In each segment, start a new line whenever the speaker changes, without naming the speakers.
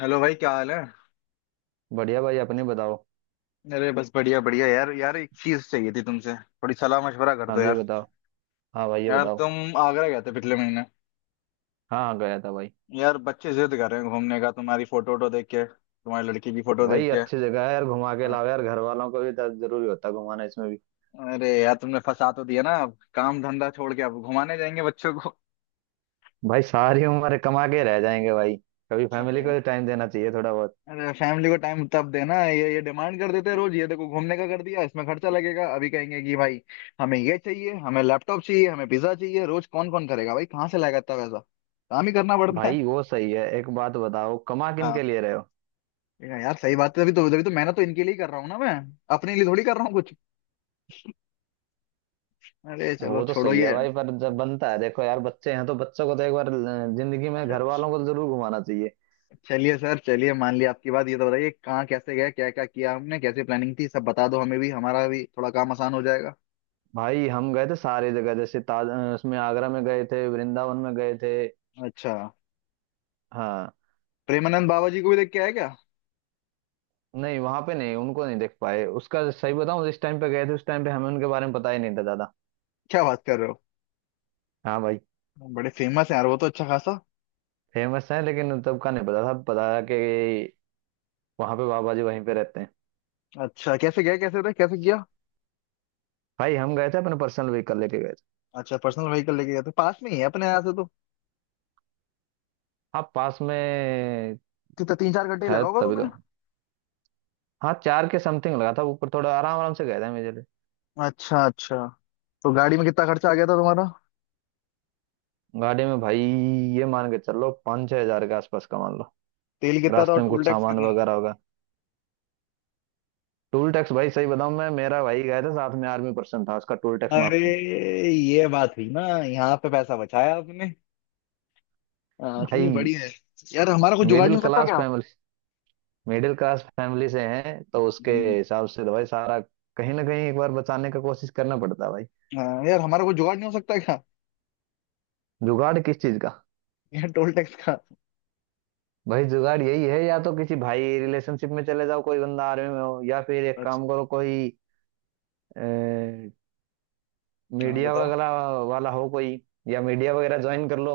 Hello भाई, क्या हाल है?
बढ़िया भाई, अपने बताओ।
अरे बस बढ़िया बढ़िया, यार यार एक चीज चाहिए थी तुमसे, थोड़ी सलाह मशवरा कर
हाँ
दो
जी,
यार।
बताओ। हाँ भाई, ये
यार
बताओ।
तुम आगरा गए थे पिछले महीने।
हाँ हाँ, गया था भाई।
यार बच्चे जिद कर रहे हैं घूमने का, तुम्हारी फोटो वोटो देख के, तुम्हारी लड़की की फोटो देख
भाई,
के।
अच्छी जगह है यार, घुमा के
हाँ।
लाओ यार। घर वालों को भी दर्द जरूरी होता है घुमाना इसमें भी।
अरे यार तुमने फंसा तो दिया ना, अब काम धंधा छोड़ के अब घुमाने जाएंगे बच्चों को।
भाई सारी उम्र कमा के रह जाएंगे भाई। कभी फैमिली को
अरे
भी टाइम देना चाहिए थोड़ा बहुत।
अरे फैमिली को टाइम तब देना, ये डिमांड कर देते हैं रोज। ये देखो घूमने का कर दिया, इसमें खर्चा लगेगा। अभी कहेंगे कि भाई हमें ये चाहिए, हमें लैपटॉप चाहिए, हमें पिज्जा चाहिए रोज। कौन कौन करेगा भाई, कहाँ से लाएगा इतना पैसा? काम ही करना पड़ता है।
भाई, वो सही है। एक बात बताओ, कमा किन
हाँ,
के लिए रहे हो।
ये यार सही बात है, तभी तो मेहनत तो इनके लिए ही कर रहा हूँ ना मैं। अपने लिए थोड़ी कर रहा हूँ कुछ। अरे चलो
वो तो
छोड़ो
सही है
ये।
भाई, पर जब बनता है देखो यार, बच्चे हैं तो बच्चों को तो एक बार जिंदगी में घर
अच्छा,
वालों को तो जरूर घुमाना चाहिए।
चलिए सर, चलिए मान लिया आपकी बात। ये तो बताइए कहाँ कैसे गए, क्या क्या किया हमने, कैसे प्लानिंग थी, सब बता दो। हमें भी हमारा भी थोड़ा काम आसान हो जाएगा।
भाई हम गए थे सारी जगह, जैसे उसमें आगरा में गए थे, वृंदावन में गए थे।
अच्छा,
हाँ।
प्रेमानंद बाबा जी को भी देख के आए क्या?
नहीं, वहां पे नहीं, उनको नहीं देख पाए। उसका सही बताऊं, जिस टाइम पे गए थे उस टाइम पे हमें उनके बारे में पता ही नहीं था ज्यादा।
क्या बात कर रहे हो?
हाँ भाई।
बड़े फेमस हैं यार वो तो, अच्छा खासा।
फेमस है लेकिन तब का नहीं पता था, पता था कि वहां पे बाबा जी वहीं पे रहते हैं।
अच्छा, कैसे गए, कैसे रहे, कैसे किया?
भाई हम गए थे अपने पर्सनल व्हीकल लेके गए थे।
अच्छा, पर्सनल व्हीकल लेके गए थे? पास में ही है अपने यहाँ से तो।
हाँ पास में
कितना, 3 4 घंटे ही
है,
लगा होगा
तभी
तुम्हें?
तो। हाँ चार के समथिंग लगा था ऊपर, थोड़ा आराम आराम से गए थे मेरे लिए।
अच्छा अच्छा। तो गाड़ी में कितना खर्चा आ गया था तुम्हारा?
गाड़ी में भाई, ये मान के चलो पाँच छह हजार के आसपास का मान लो।
तेल कितना था और
रास्ते में
टोल
कुछ
टैक्स
सामान
कितना था?
वगैरह होगा। टोल टैक्स भाई सही बताऊं, मैं मेरा भाई गया था साथ में, आर्मी पर्सन था, उसका टोल टैक्स
अरे,
माफ था।
ये बात हुई ना, यहाँ पे पैसा बचाया आपने। हाँ, चलो
भाई,
बढ़िया है। यार हमारा कुछ जुगाड़
मिडिल
नहीं हो सकता
क्लास
क्या?
फैमिली मिडिल क्लास फैमिली से हैं तो उसके
हम्म,
हिसाब से तो भाई सारा कहीं ना कहीं एक बार बचाने का कोशिश करना पड़ता है भाई।
हाँ, यार हमारा कुछ जुगाड़ नहीं हो सकता क्या?
जुगाड़ किस चीज का।
यार टोल टैक्स का।
भाई जुगाड़ यही है, या तो किसी भाई रिलेशनशिप में चले जाओ, कोई बंदा आर्मी में हो, या फिर एक
अच्छा।
काम करो, कोई
हाँ
मीडिया
बताओ।
वगैरह वाला हो कोई, या मीडिया वगैरह ज्वाइन कर लो।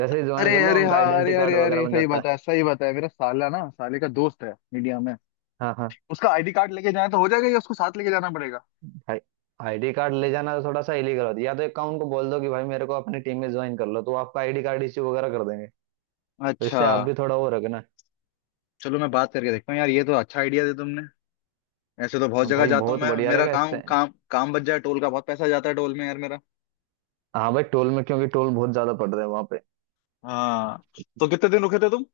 जैसे ही
अरे
ज्वाइन कर लो
अरे
उनका
हाँ, अरे
आइडेंटिटी कार्ड
अरे
वगैरह
अरे
बन
सही
जाता है।
बात है, सही बात है। मेरा साला ना, साले का दोस्त है मीडिया में।
हाँ हाँ।
उसका आईडी कार्ड लेके जाए तो हो जाएगा या उसको साथ लेके जाना पड़ेगा?
भाई आईडी कार्ड ले जाना तो थोड़ा सा इलीगल होता है, या तो एक काम, उनको बोल दो कि भाई मेरे को अपनी टीम में ज्वाइन कर लो, तो वो आपका आईडी कार्ड इश्यू वगैरह कर देंगे, तो
अच्छा।
इससे आप भी थोड़ा वो रखना।
चलो मैं बात करके देखता हूँ, यार ये तो अच्छा आइडिया दे तुमने। ऐसे तो बहुत
हाँ
जगह
भाई,
जाता हूँ
बहुत
मैं,
बढ़िया
मेरा
रहेगा इससे।
काम, काम काम बच जाए, टोल का बहुत पैसा जाता है टोल में यार मेरा।
हाँ भाई, टोल में क्योंकि टोल बहुत ज्यादा पड़ रहे हैं वहां पे।
हाँ। तो कितने दिन रुके थे तुम?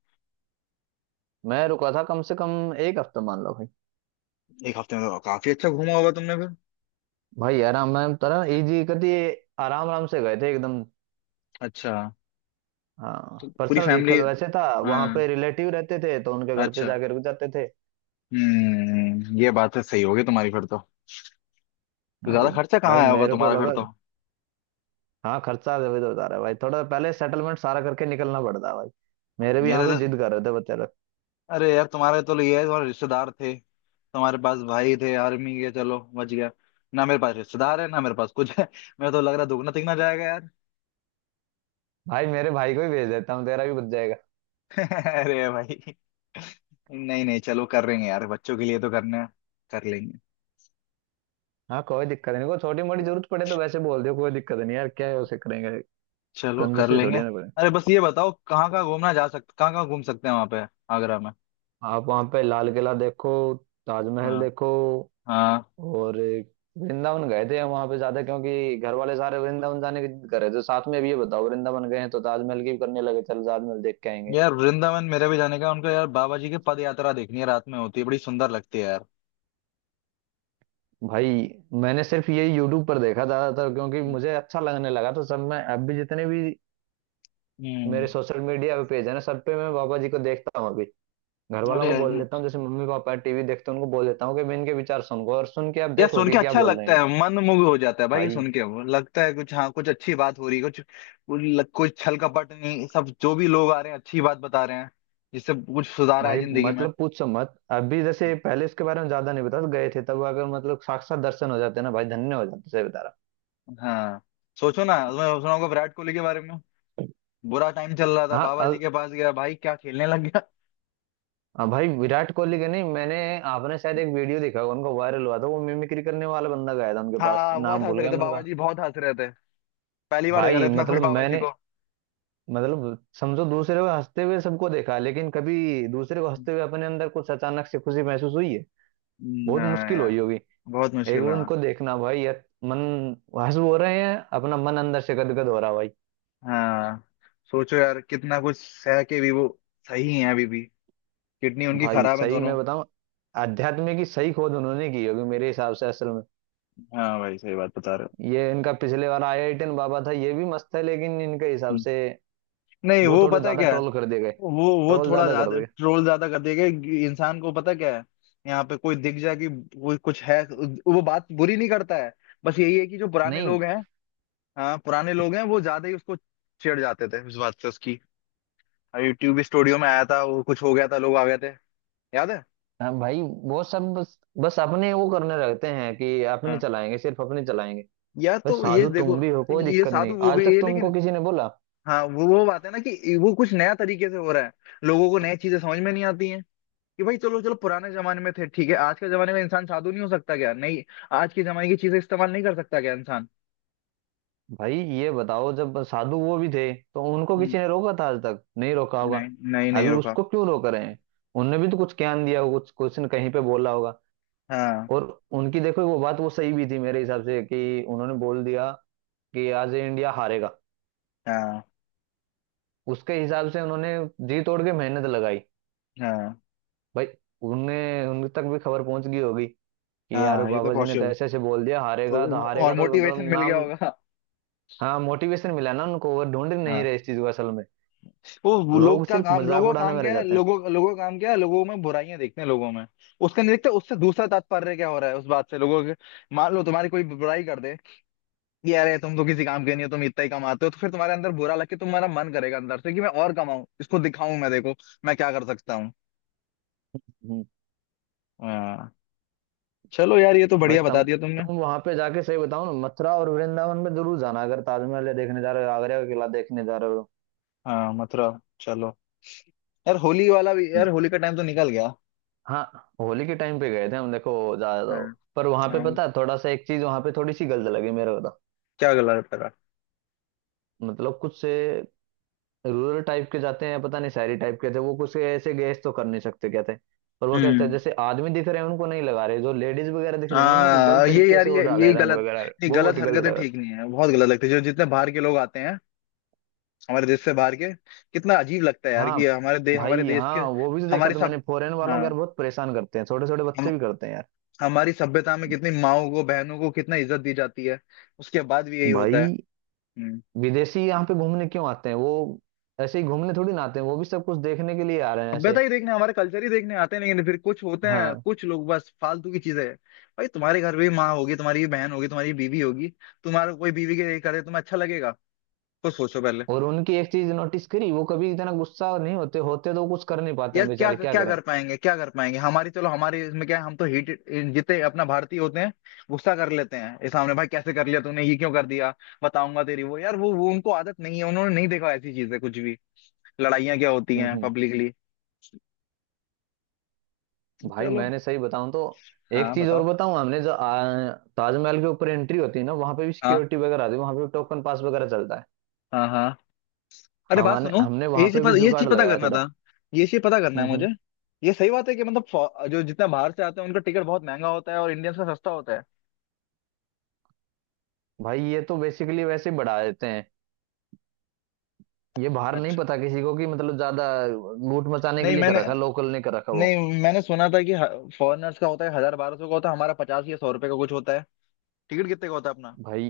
मैं रुका था कम से कम एक हफ्ता मान लो भाई।
एक हफ्ते में तो काफी अच्छा घूमा होगा तुमने फिर।
भाई आराम आराम तरह इजी कर दिए, आराम आराम से गए थे एकदम।
अच्छा। तो
हाँ
पूरी
पर्सनल
फैमिली।
व्हीकल वैसे था। वहां पे
हाँ।
रिलेटिव रहते थे तो उनके घर पे
अच्छा।
जाके रुक जाते थे।
हम्म, ये बात है, सही होगी तुम्हारी फिर तो। तो
हाँ
ज्यादा
भाई।
खर्चा कहाँ
भाई
आया होगा
मेरे को
तुम्हारा फिर
लगा,
तो?
हाँ खर्चा इधर उधर होता रहा है भाई, थोड़ा पहले सेटलमेंट सारा करके निकलना पड़ता है भाई। मेरे भी यहाँ
मेरे
पे
तो,
जिद कर रहे थे बच्चे लोग।
अरे यार तुम्हारे तो ये है, तुम्हारे रिश्तेदार थे, तुम्हारे पास भाई थे आर्मी के, चलो बच गया। ना मेरे पास रिश्तेदार है, ना मेरे पास कुछ है। मैं तो लग रहा दुगना तिगना जाएगा यार।
भाई मेरे भाई को ही भेज देता हूँ, तेरा भी बच जाएगा।
अरे भाई, नहीं नहीं, चलो कर लेंगे यार, बच्चों के लिए तो करना है। कर लेंगे।
हाँ कोई दिक्कत नहीं, कोई छोटी मोटी जरूरत पड़े तो वैसे बोल दियो, कोई दिक्कत नहीं यार, क्या है उसे करेंगे।
चलो कर
कंजूसी
लेंगे।
थोड़ी ना पड़े।
अरे बस ये बताओ, कहाँ कहाँ घूमना जा सकते, कहाँ कहाँ घूम सकते हैं वहां पे, आगरा में?
आप वहाँ पे लाल किला देखो, ताजमहल
हाँ
देखो,
हाँ।
और वृंदावन गए थे हम वहाँ पे ज्यादा क्योंकि घर वाले सारे वृंदावन जाने की जिद कर रहे थे साथ में। अब ये बताओ, वृंदावन गए हैं तो ताजमहल की भी करने लगे, चल ताजमहल देख के आएंगे।
यार वृंदावन मेरे भी जाने का उनका, यार बाबा जी की पद यात्रा देखनी है, रात में होती है, बड़ी सुंदर लगती है यार।
भाई मैंने सिर्फ ये यूट्यूब पर देखा ज्यादातर, क्योंकि मुझे अच्छा लगने लगा तो सब मैं अब भी जितने भी
हम्म।
मेरे सोशल मीडिया पे पेज है ना, सब पे मैं बाबा जी को देखता हूँ अभी। घर वालों
अरे
को बोल देता हूँ, जैसे मम्मी पापा टीवी देखते हैं, उनको बोल देता हूँ कि मैं इनके विचार सुनूंगा, और सुन के आप
यार
देखो
सुन के
कि क्या
अच्छा
बोल रहे
लगता
हैं ये।
है, मन मुग्ध हो जाता है भाई ये
भाई,
सुन के, वो लगता है कुछ, हाँ, कुछ अच्छी बात हो रही है, कुछ कुछ कुछ छल कपट नहीं। सब जो भी लोग आ रहे हैं अच्छी बात बता रहे हैं, जिससे कुछ सुधार आए
भाई
जिंदगी में।
मतलब पूछो मत। अभी जैसे पहले इसके बारे में ज्यादा नहीं बता गए थे, तब अगर मतलब साक्षात दर्शन हो जाते ना भाई, धन्य हो जाते, सही बता रहा।
हाँ, सोचो ना, मैं सुना होगा विराट कोहली के बारे में, बुरा टाइम चल रहा था,
हाँ
बाबा जी
अब।
के पास गया भाई, क्या खेलने लग गया।
हाँ भाई विराट कोहली के नहीं, मैंने आपने शायद एक वीडियो देखा होगा उनका, वायरल हुआ था वो, मिमिक्री करने वाला बंदा गया था उनके पास,
हाँ बहुत
नाम
हंस
भूल
रहे
गया
थे
मैंने,
बाबा
कहा
जी, बहुत हंस रहे थे। पहली बार देखा था
भाई
इतना खुश
मतलब
बाबा जी
मैंने,
को।
मतलब समझो, दूसरे को हंसते हुए सबको देखा, लेकिन कभी दूसरे को हंसते हुए अपने अंदर कुछ अचानक से खुशी महसूस हुई है। बहुत
हाँ
मुश्किल
यार।
हुई होगी।
बहुत
एक
मुश्किल
बार
है।
उनको देखना भाई, मन हंस हो रहे हैं, अपना मन अंदर से गदगद हो रहा भाई।
हाँ, सोचो यार कितना कुछ सह के भी वो सही है अभी भी। किडनी उनकी
भाई
खराब है
सही
दोनों।
मैं बताऊं, अध्यात्म की सही खोज उन्होंने की होगी मेरे हिसाब से असल में।
हाँ भाई, सही बात बता रहे हो।
ये इनका पिछले बार आईआईटियन बाबा था, ये भी मस्त है लेकिन इनके हिसाब
हम्म।
से
नहीं,
वो
वो
थोड़े
पता है
ज्यादा
क्या है,
ट्रोल कर दिए गए।
वो
ट्रोल
थोड़ा
ज्यादा कर
ज्यादा
दिए।
ट्रोल ज्यादा कर देगा। इंसान को पता क्या है, यहाँ पे कोई दिख जाए कि कोई कुछ है, वो बात बुरी नहीं करता है। बस यही है कि जो पुराने
नहीं।
लोग हैं, हाँ पुराने लोग हैं, वो ज्यादा ही उसको छेड़ जाते थे इस बात से उसकी। यूट्यूब स्टूडियो में आया था वो, कुछ हो गया था, लोग आ गए थे, याद है?
हाँ भाई, वो सब बस बस अपने वो करने रहते हैं कि अपने
हाँ,
चलाएंगे, सिर्फ अपने चलाएंगे।
या
भाई
तो ये
साधु
देखो,
तुम भी हो, कोई
ये
दिक्कत
साधु
नहीं,
वो
आज
भी
तक
है
तुमको
लेकिन,
किसी ने बोला।
हाँ वो बात है ना कि वो कुछ नया तरीके से हो रहा है, लोगों को नई चीजें समझ में नहीं आती हैं कि भाई। चलो चलो, पुराने जमाने में थे ठीक है, आज के जमाने में इंसान साधु नहीं हो सकता क्या? नहीं, आज के जमाने की चीजें इस्तेमाल नहीं कर सकता क्या इंसान?
भाई ये बताओ, जब साधु वो भी थे तो उनको
हम्म।
किसी ने रोका था, आज तक नहीं रोका होगा।
नहीं नहीं नहीं
अभी
रुका।
उसको क्यों रोक रहे हैं। उनने भी तो कुछ ज्ञान दिया होगा, कुछ क्वेश्चन कहीं पे बोला होगा,
हाँ
और उनकी देखो वो बात वो सही भी थी मेरे हिसाब से कि उन्होंने बोल दिया कि आज ये इंडिया हारेगा।
हाँ
उसके हिसाब से उन्होंने जी तोड़ के मेहनत लगाई
हाँ
भाई। उन्हें उन तक भी खबर पहुंच गई होगी कि यार
हाँ, ये तो
बाबा जी ने तो
पॉसिबल,
ऐसे ऐसे बोल दिया, हारेगा तो
तो और
हारेगा, तो
मोटिवेशन
मतलब
मिल गया
नाम।
होगा।
हाँ मोटिवेशन मिला ना उनको, वो ढूंढ नहीं रहे इस चीज को असल में।
वो लोग
लोग
का
सिर्फ
काम,
मजाक
लोगों का
उड़ाने
काम
में रह
क्या है,
जाते हैं।
लोगों लोगों का काम क्या है, लोगों में बुराइयां देखते हैं लोगों में, उसका नहीं देखते उससे दूसरा तात्पर्य क्या हो रहा है उस बात से लोगों के। मान लो तुम्हारी कोई बुराई कर दे कि अरे तुम तो किसी काम के नहीं हो, तुम इतना ही कमाते हो, तो फिर तुम्हारे अंदर बुरा लग के तुम्हारा मन करेगा अंदर से कि मैं और कमाऊं, इसको दिखाऊं, मैं देखो मैं क्या कर सकता हूँ।
हम्म।
हाँ, चलो यार ये तो
भाई
बढ़िया
तुम
बता दिया तुमने।
तुम वहां पे जाके सही बताओ ना, मथुरा और वृंदावन में जरूर जाना, अगर ताजमहल देखने जा रहे हो, आगरा का किला देखने जा रहे हो।
हाँ मथुरा, चलो, यार होली वाला भी, यार होली का टाइम तो निकल गया।
हाँ होली के टाइम पे गए थे हम, देखो ज्यादा
हाँ।
तो। पर वहां पे
हाँ,
पता है थोड़ा सा, एक चीज वहां पे थोड़ी सी गलत लगी मेरे को तो।
क्या गला है तेरा?
मतलब कुछ से रूरल टाइप के जाते हैं, पता नहीं शहरी टाइप के थे, वो कुछ से ऐसे गैस तो कर नहीं सकते क्या थे, पर वो कहते हैं
हम्म।
जैसे आदमी दिख रहे हैं उनको नहीं लगा रहे, जो लेडीज वगैरह दिख रही है ना उनको गलत
हाँ, ये
तरीके
यार
से वो
ये
डाले रंग
गलत,
वगैरह,
नहीं,
वो
गलत
बहुत गलत
हरकतें
लगा।
ठीक नहीं है, बहुत गलत लगती है, जो जितने बाहर के लोग आते हैं हमारे देश से बाहर के, कितना अजीब लगता है यार
हाँ
कि हमारे
भाई,
देश के,
हाँ वो भी तो देखा
हमारे
तो
सब,
मैंने फॉरेन वालों को, यार
हाँ,
बहुत परेशान करते हैं, छोटे छोटे
हम
बच्चे भी करते हैं यार।
हमारी सभ्यता में कितनी माओ को, बहनों को कितना इज्जत दी जाती है, उसके बाद भी यही होता है।
भाई
हम्म।
विदेशी यहाँ पे घूमने क्यों आते हैं, वो ऐसे ही घूमने थोड़ी ना आते हैं, वो भी सब कुछ देखने के लिए आ रहे हैं
सभ्यता
ऐसे।
ही देखने, हमारे कल्चर ही देखने आते हैं, लेकिन फिर कुछ होते हैं
हाँ।
कुछ लोग बस फालतू की चीजें। भाई तुम्हारे घर में भी माँ होगी, तुम्हारी भी बहन होगी, तुम्हारी भी बीवी होगी। तुम्हारा कोई बीवी के करे तुम्हें अच्छा लगेगा? तो सोचो पहले।
और उनकी एक चीज नोटिस करी, वो कभी इतना गुस्सा नहीं होते, होते तो वो कुछ कर नहीं पाते
यार
हैं
क्या
बेचारे, क्या
क्या
करें।
कर पाएंगे, क्या कर पाएंगे हमारी, चलो हमारी इसमें क्या है, हम तो हीट, जितने अपना भारतीय होते हैं गुस्सा कर लेते हैं, ये सामने भाई कैसे कर लिया तूने, ये क्यों कर दिया, बताऊंगा तेरी वो, यार वो उनको आदत नहीं है, उन्होंने नहीं देखा ऐसी चीजें कुछ भी, लड़ाइयाँ क्या होती
हम्म
हैं
हम्म।
पब्लिकली।
भाई
चलो।
मैंने सही बताऊं तो एक
हाँ
चीज और
बताओ।
बताऊं, हमने जो ताजमहल के ऊपर एंट्री होती है ना, वहां पे भी
हाँ
सिक्योरिटी वगैरह आती है, वहां पे भी टोकन पास वगैरह चलता है।
हाँ हाँ, अरे बात
हमारे
सुनो,
हमने वहां
ये चीज
पे भी
पता, ये
जुगाड़
चीज पता
लगाया
करना
थोड़ा।
था, ये चीज पता करना है
हम्म
मुझे।
हम्म।
ये सही बात है कि मतलब जो जितना बाहर से आते हैं उनका टिकट बहुत महंगा होता है और इंडियंस का सस्ता होता है।
भाई ये तो बेसिकली वैसे ही बढ़ा देते हैं, ये बाहर नहीं
अच्छा,
पता किसी को कि मतलब ज्यादा लूट मचाने के
नहीं
लिए कर
मैंने,
रखा, लोकल ने कर रखा वो।
नहीं मैंने सुना था कि फॉरेनर्स का होता है 1,000 1,200 का होता है, हमारा 50 या 100 रुपए का कुछ होता है। टिकट कितने का होता है अपना?
भाई,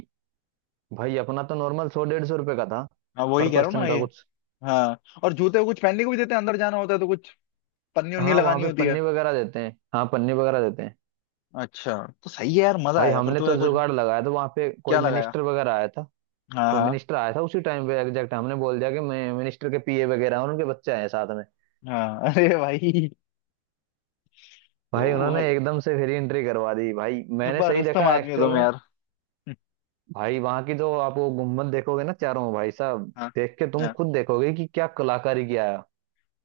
भाई अपना तो नॉर्मल सौ डेढ़ सौ रुपए का था
हाँ
पर
वही कह रहा हूँ ना
पर्सन का
ये।
कुछ।
हाँ, और जूते कुछ पहनने को भी देते हैं, अंदर जाना होता है तो कुछ पन्नी उन्नी
हाँ वहाँ
लगानी
पे
होती है।
पन्नी वगैरह देते हैं, हाँ पन्नी वगैरह देते हैं।
अच्छा। तो सही है यार, मजा
भाई
आएगा फिर
हमने
तो
तो
यार कुछ।
जुगाड़ लगाया था, वहाँ पे कोई
क्या लगाया?
मिनिस्टर वगैरह आया था,
हाँ
कोई
हाँ।
मिनिस्टर आया था उसी टाइम पे एग्जैक्ट, हमने बोल दिया कि मैं मिनिस्टर के पीए वगैरह हैं और उनके बच्चे आए हैं साथ में।
हाँ अरे भाई, तो
भाई उन्होंने
भाई
एकदम से फ्री एंट्री करवा दी भाई, मैंने
छुपा
सही
रुस्तम
देखा
आदमी हो
एक्चुअल
तुम
में।
यार।
भाई वहां की तो आप वो गुम्बद देखोगे ना चारों, भाई साहब,
हाँ।
देख के तुम
हाँ
खुद देखोगे कि क्या कलाकारी किया है।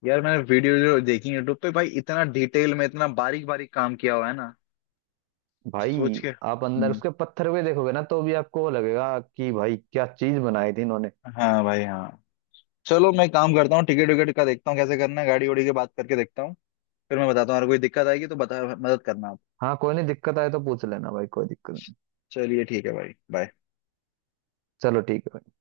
यार मैंने वीडियो जो देखी यूट्यूब पे भाई, इतना डिटेल में, इतना बारीक बारीक काम किया हुआ है ना,
भाई
सोच के,
आप अंदर
हम्म।
उसके पत्थर भी देखोगे ना तो भी आपको वो लगेगा कि भाई क्या चीज बनाई थी इन्होंने।
हाँ भाई हाँ। चलो मैं काम करता हूँ, टिकट विकेट का देखता हूँ, कैसे करना है, गाड़ी उड़ी के बात करके देखता हूँ। फिर मैं बताता हूँ, अगर कोई दिक्कत आएगी तो बता, मदद करना आप।
हाँ कोई नहीं, दिक्कत आए तो पूछ लेना भाई, कोई दिक्कत नहीं।
चलिए ठीक है भाई, बाय।
चलो ठीक है भाई।